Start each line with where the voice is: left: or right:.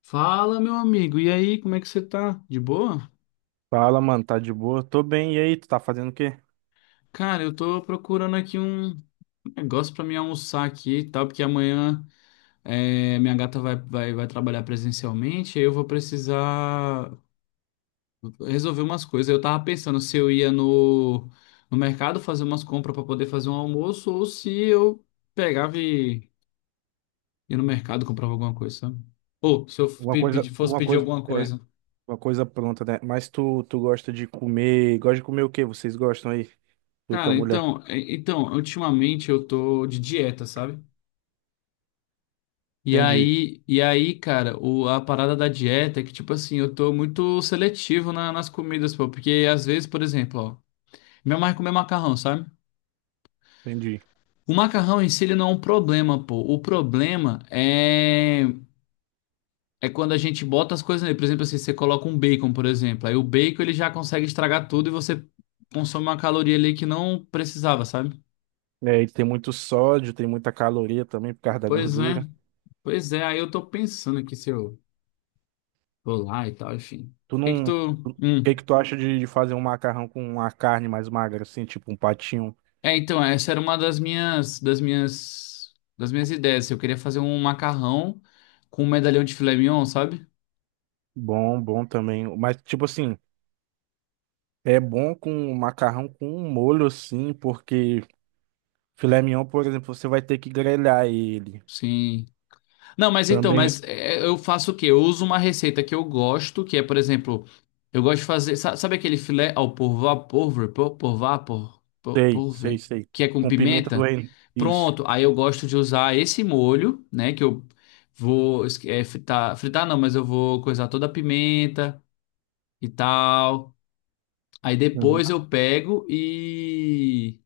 left: Fala, meu amigo. E aí, como é que você tá? De boa?
right: Fala, mano, tá de boa? Tô bem, e aí, tu tá fazendo o quê?
left: Cara, eu tô procurando aqui um negócio pra mim almoçar aqui e tal, porque amanhã minha gata vai trabalhar presencialmente, aí eu vou precisar resolver umas coisas. Eu tava pensando se eu ia no mercado fazer umas compras pra poder fazer um almoço, ou se eu pegava e ia no mercado comprava alguma coisa, sabe? Ou se eu
right: Uma coisa,
left: fosse
right: uma
left: pedir
right: coisa,
left: alguma
right: é,
left: coisa.
right: uma coisa pronta, né? Mas tu gosta de comer o quê? Vocês gostam aí, tu, tua
left: Cara,
right: mulher?
left: então, então, ultimamente eu tô de dieta, sabe?
right: Entendi,
left: Cara, a parada da dieta é que, tipo assim, eu tô muito seletivo nas comidas, pô, porque às vezes, por exemplo, ó, minha mãe comer macarrão, sabe?
right: entendi.
left: O macarrão em si, ele não é um problema, pô. O problema é quando a gente bota as coisas nele. Por exemplo, assim, você coloca um bacon, por exemplo. Aí o bacon, ele já consegue estragar tudo e você consome uma caloria ali que não precisava, sabe?
right: É, e tem muito sódio, tem muita caloria também por causa da
left: Pois é,
right: gordura.
left: pois é. Aí eu tô pensando aqui se eu vou lá e tal, enfim. O
right: Tu
left: que que
right: não,
left: tu...
right: tu- O que
left: hum.
right: que tu acha de fazer um macarrão com uma carne mais magra, assim, tipo um patinho?
left: É, então, essa era uma das minhas ideias. Assim, eu queria fazer um macarrão com um medalhão de filé mignon, sabe?
right: Bom, bom também. Mas, tipo assim, é bom com macarrão com um molho, assim, porque filé mignon, por exemplo, você vai ter que grelhar ele.
left: Sim. Não, mas então,
right: Também
left: mas é, eu faço o quê? Eu uso uma receita que eu gosto, que é, por exemplo, eu gosto de fazer, sabe aquele filé ao por vapor, por porvar, por vapor, por
right: sei, sei,
left: porve,
right: sei.
left: que é com
right: Com pimenta do
left: pimenta?
right: reino. Isso.
left: Pronto. Aí eu gosto de usar esse molho, né, que eu vou es- é, fritar, fritar não, mas eu vou coisar toda a pimenta e tal. Aí
right: Uhum.
left: depois eu pego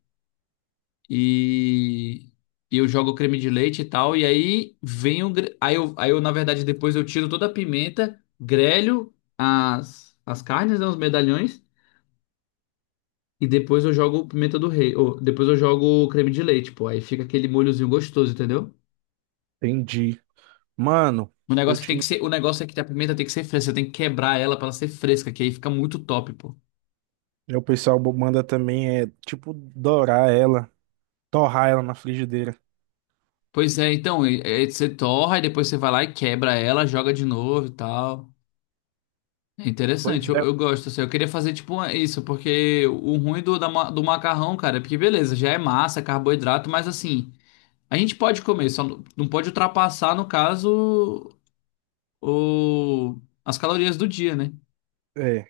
left: e, e eu jogo o creme de leite e tal. E aí vem o. gre- Aí eu, na verdade, depois eu tiro toda a pimenta, grelho as carnes, né, os medalhões. E depois eu jogo pimenta do rei. Ou, depois eu jogo o creme de leite, pô. Aí fica aquele molhozinho gostoso, entendeu?
right: Entendi. Mano,
left: O
right: eu
left: negócio que tem
right: te...
left: que ser, o negócio é que a pimenta tem que ser fresca, você tem que quebrar ela pra ela ser fresca, que aí fica muito top, pô.
right: o pessoal manda também é tipo dourar ela, torrar ela na frigideira.
left: Pois é, então, e você torra e depois você vai lá e quebra ela, joga de novo e tal. É interessante,
right: Pois é.
left: eu gosto, assim, eu queria fazer tipo isso, porque o ruim do macarrão, cara, é porque beleza, já é massa, é carboidrato, mas assim, a gente pode comer, só não pode ultrapassar, no caso, as calorias do dia, né?
right: É.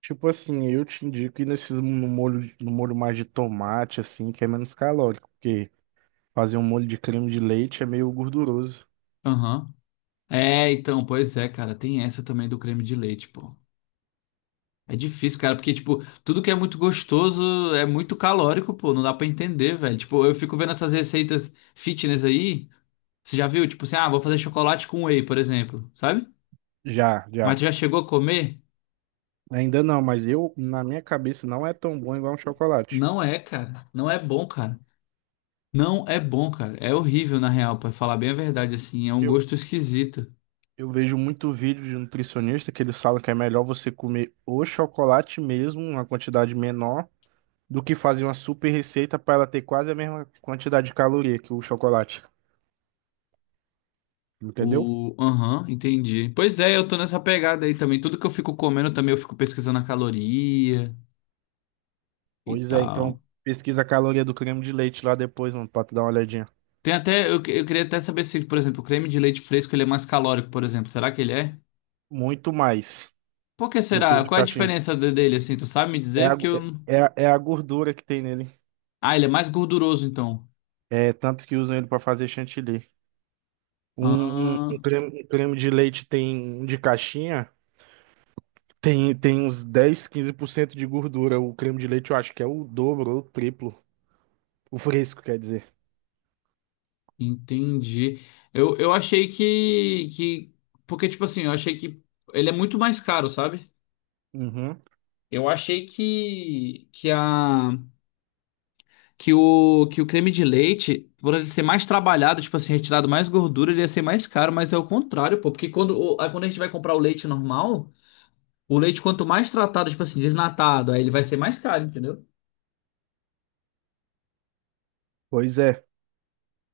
right: Tipo assim, eu te indico ir nesses no molho, no molho mais de tomate, assim, que é menos calórico, porque fazer um molho de creme de leite é meio gorduroso.
left: Aham. É, então, pois é, cara, tem essa também do creme de leite, pô. É difícil, cara, porque, tipo, tudo que é muito gostoso é muito calórico, pô, não dá pra entender, velho. Tipo, eu fico vendo essas receitas fitness aí, você já viu? Tipo assim, ah, vou fazer chocolate com whey, por exemplo, sabe?
right: Já,
left: Mas
right: já.
left: tu já chegou a comer?
right: Ainda não, mas eu, na minha cabeça, não é tão bom igual um chocolate.
left: Não é, cara. Não é bom, cara. Não é bom, cara. É horrível, na real, pra falar bem a verdade, assim. É um
right: Eu,
left: gosto esquisito.
right: Eu vejo muito vídeo de nutricionista que eles falam que é melhor você comer o chocolate mesmo, uma quantidade menor, do que fazer uma super receita para ela ter quase a mesma quantidade de caloria que o chocolate. Entendeu?
left: O. Aham, entendi. Pois é, eu tô nessa pegada aí também. Tudo que eu fico comendo também, eu fico pesquisando a caloria e
right: Pois é,
left: tal.
right: então pesquisa a caloria do creme de leite lá depois, mano, pra tu dar uma olhadinha.
left: Tem até. Eu queria até saber se, por exemplo, o creme de leite fresco ele é mais calórico, por exemplo. Será que ele é?
right: Muito mais
left: Por que
right: do que o
left: será?
right: de
left: Qual é a
right: caixinha.
left: diferença dele, assim? Tu sabe me
right: É
left: dizer?
right: a,
left: Porque eu.
right: é, é a gordura que tem nele.
left: Ah, ele é mais gorduroso, então.
right: É tanto que usam ele para fazer chantilly. Um, um, um
left: Ah.
right: creme, um creme de leite tem um de caixinha. Tem uns 10 15% de gordura. O creme de leite eu acho que é o dobro ou o triplo. O fresco, quer dizer.
left: Entendi. Eu achei que, que. Porque, tipo assim, eu achei que ele é muito mais caro, sabe?
right: Uhum.
left: Eu achei que o creme de leite, por ele ser mais trabalhado, tipo assim, retirado mais gordura, ele ia ser mais caro, mas é o contrário, pô. Porque quando, aí quando a gente vai comprar o leite normal, o leite, quanto mais tratado, tipo assim, desnatado, aí ele vai ser mais caro, entendeu?
right: Pois é.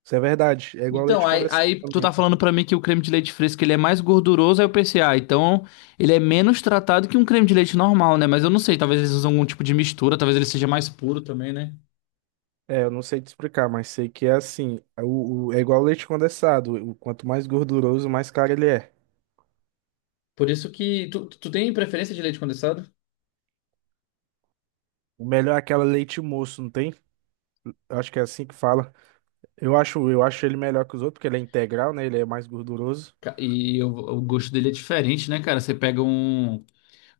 right: Isso é verdade. É igual
left: Então,
right: leite condensado
left: aí tu
right: também.
left: tá falando pra mim que o creme de leite fresco ele é mais gorduroso, aí eu pensei, ah, então ele é menos tratado que um creme de leite normal, né? Mas eu não sei, talvez eles usam algum tipo de mistura, talvez ele seja mais puro também, né?
right: É, eu não sei te explicar, mas sei que é assim. É igual leite condensado. Quanto mais gorduroso, mais caro ele é.
left: Por isso que tu tem preferência de leite condensado?
right: O melhor é aquela leite moço, não tem? Eu acho que é assim que fala. Eu acho ele melhor que os outros, porque ele é integral, né? Ele é mais gorduroso.
left: E o gosto dele é diferente, né, cara? Você pega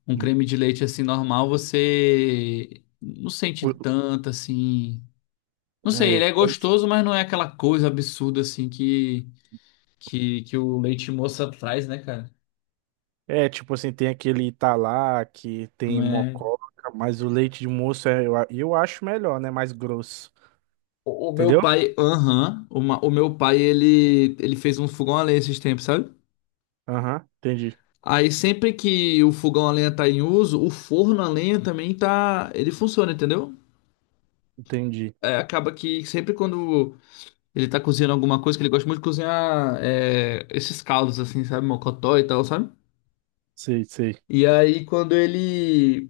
left: um
right: Hum.
left: creme de leite assim normal, você não sente tanto assim. Não sei, ele
right: É,
left: é
right: pois
left: gostoso, mas não é aquela coisa absurda assim que o leite moça traz, né, cara?
right: é, tipo assim, tem aquele Italac, tem mococa, mas o leite de moço eu acho melhor, né? Mais grosso.
left: O meu
right: Entendeu?
left: pai, aham, o meu pai, ele fez um fogão a lenha esses tempos, sabe?
right: Aham, entendi.
left: Aí sempre que o fogão a lenha tá em uso, o forno a lenha também tá, ele funciona, entendeu?
right: Entendi.
left: É, acaba que sempre quando ele tá cozinhando alguma coisa, que ele gosta muito de cozinhar é, esses caldos assim, sabe? Mocotó e tal, sabe?
right: Sei, sei.
left: E aí quando ele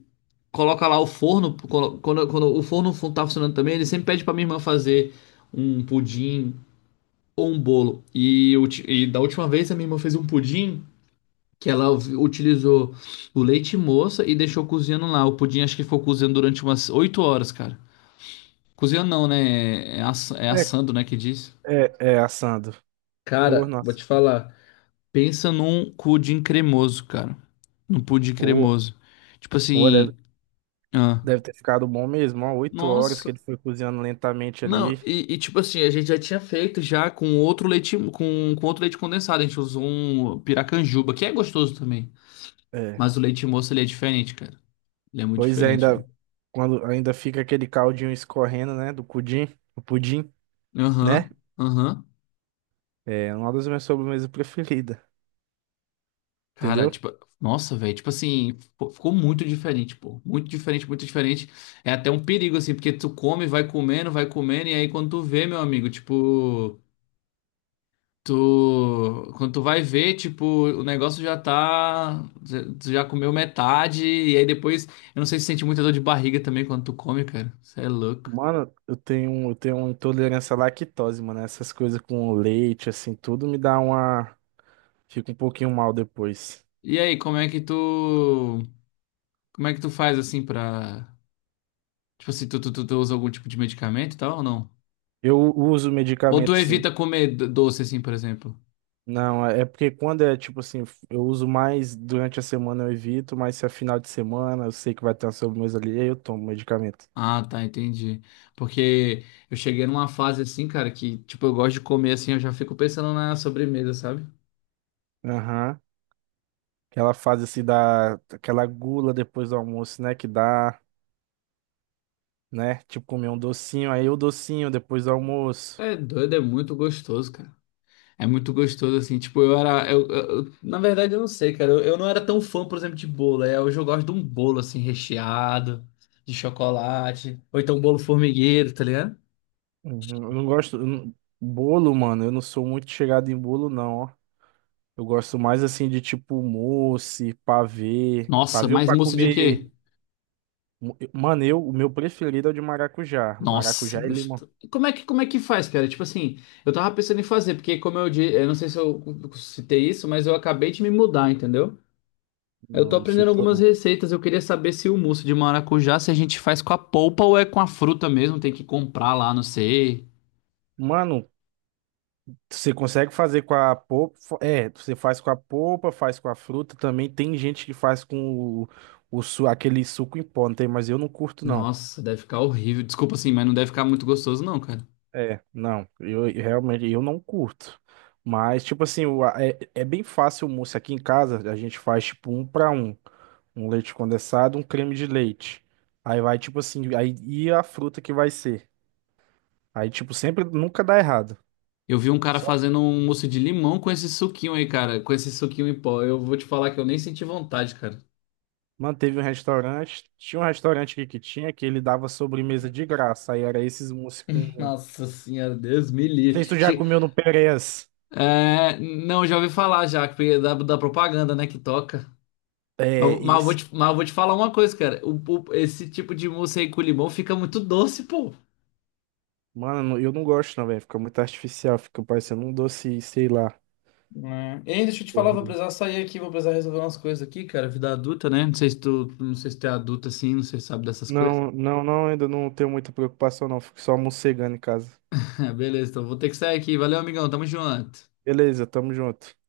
left: coloca lá o forno, quando o forno tá funcionando também, ele sempre pede pra minha irmã fazer um pudim ou um bolo. E da última vez a minha irmã fez um pudim que ela utilizou o leite moça e deixou cozinhando lá. O pudim acho que ficou cozinhando durante umas 8 horas, cara. Cozinhando não, né? É, é
right: É,
left: assando, né, que diz.
right: é assando.
left: Cara,
right: Forno,
left: vou te
right: assando.
left: falar. Pensa num pudim cremoso, cara. Num pudim
right: Pô,
left: cremoso. Tipo
right: pô, deve,
left: assim, ah,
right: deve ter ficado bom mesmo, ó. 8 horas
left: nossa.
right: que ele foi cozinhando lentamente
left: Não,
right: ali.
left: e tipo assim, a gente já tinha feito já com outro leite, com outro leite condensado. A gente usou um piracanjuba, que é gostoso também.
right: É.
left: Mas o leite moço, ele é diferente, cara. Ele é muito
right: Pois é,
left: diferente, velho.
right: ainda fica aquele caldinho escorrendo, né? Do pudim, o pudim, né?
left: Aham, aham.
right: É uma das minhas sobremesas preferidas.
left: Cara,
right: Entendeu?
left: tipo, nossa, velho. Tipo assim, ficou muito diferente, pô. Muito diferente, muito diferente. É até um perigo, assim, porque tu come, vai comendo, e aí quando tu vê, meu amigo, tipo. Tu, quando tu vai ver, tipo, o negócio já tá. Tu já comeu metade, e aí depois. Eu não sei se sente muita dor de barriga também quando tu come, cara. Você é louco.
right: Mano, eu tenho uma intolerância à lactose, mano. Essas coisas com leite, assim, tudo me dá uma. Fica um pouquinho mal depois.
left: E aí, como é que tu. Como é que tu faz assim pra. Tipo assim, tu usa algum tipo de medicamento e tal ou não?
right: Eu uso
left: Ou tu
right: medicamento, sim.
left: evita comer doce, assim, por exemplo?
right: Não, é porque quando é tipo assim, eu uso mais durante a semana, eu evito, mas se é final de semana, eu sei que vai ter uma sobremesa ali, aí eu tomo medicamento.
left: Ah, tá, entendi. Porque eu cheguei numa fase assim, cara, que, tipo, eu gosto de comer assim, eu já fico pensando na sobremesa, sabe?
right: Aham. Aquela fase assim da. Aquela gula depois do almoço, né? Que dá, né? Tipo comer um docinho, aí o docinho depois do almoço.
left: É doido, é muito gostoso, cara. É muito gostoso, assim, tipo, eu era. Na verdade, eu não sei, cara. Eu não era tão fã, por exemplo, de bolo. É, hoje eu gosto de um bolo, assim, recheado, de chocolate. Ou então um bolo formigueiro, tá ligado?
right: Uhum. Eu não gosto. Eu não- Bolo, mano, eu não sou muito chegado em bolo, não, ó. Eu gosto mais assim de tipo mousse, pavê.
left: Nossa,
right: Pavê ou
left: mas
right: pra
left: mousse de
right: comer.
left: quê?
right: Mano, o meu preferido é o de maracujá.
left: Nossa,
right: Maracujá e limão.
left: gostoso. Como é que faz, cara? Tipo assim, eu tava pensando em fazer, porque como eu disse, eu não sei se eu citei isso, mas eu acabei de me mudar, entendeu? Eu tô
right: Não, não
left: aprendendo
right: citou,
left: algumas
right: não.
left: receitas, eu queria saber se o mousse de maracujá, se a gente faz com a polpa ou é com a fruta mesmo, tem que comprar lá, não sei.
right: Mano, você consegue fazer com a polpa. É, você faz com a polpa, faz com a fruta. Também tem gente que faz com o, aquele suco em pó, não tem? Mas eu não curto, não.
left: Nossa, deve ficar horrível. Desculpa assim, mas não deve ficar muito gostoso não, cara.
right: É, não, eu realmente eu não curto. Mas, tipo assim, é bem fácil o mousse aqui em casa. A gente faz tipo um para um. Um leite condensado, um creme de leite. Aí vai, tipo assim, aí e a fruta que vai ser. Aí, tipo, sempre nunca dá errado.
left: Eu vi um cara
right: Só
left: fazendo um mousse de limão com esse suquinho aí, cara, com esse suquinho em pó. Eu vou te falar que eu nem senti vontade, cara.
right: manteve um restaurante. Tinha um restaurante aqui que tinha que ele dava sobremesa de graça. Aí era esses mousse com.
left: Nossa senhora, Deus me
right: Não sei se tu
left: livre.
right: já comeu no Perez.
left: É, não, já ouvi falar já, porque da propaganda, né, que toca.
right: É, esse.
left: Mas eu vou te falar uma coisa, cara. Esse tipo de mousse aí com limão fica muito doce, pô.
right: Mano, eu não gosto, não, velho. Fica muito artificial, fica parecendo um doce, sei lá.
left: Né? Ei, deixa eu te falar, vou
right: Horrível.
left: precisar sair aqui, vou precisar resolver umas coisas aqui, cara. Vida adulta, né? Não sei se tu, não sei se tu é adulto assim, não sei se sabe dessas coisas.
right: Não, não, não, ainda não tenho muita preocupação, não. Fico só mocegando em casa.
left: Beleza, então vou ter que sair aqui. Valeu, amigão, tamo junto.
right: Beleza, tamo junto.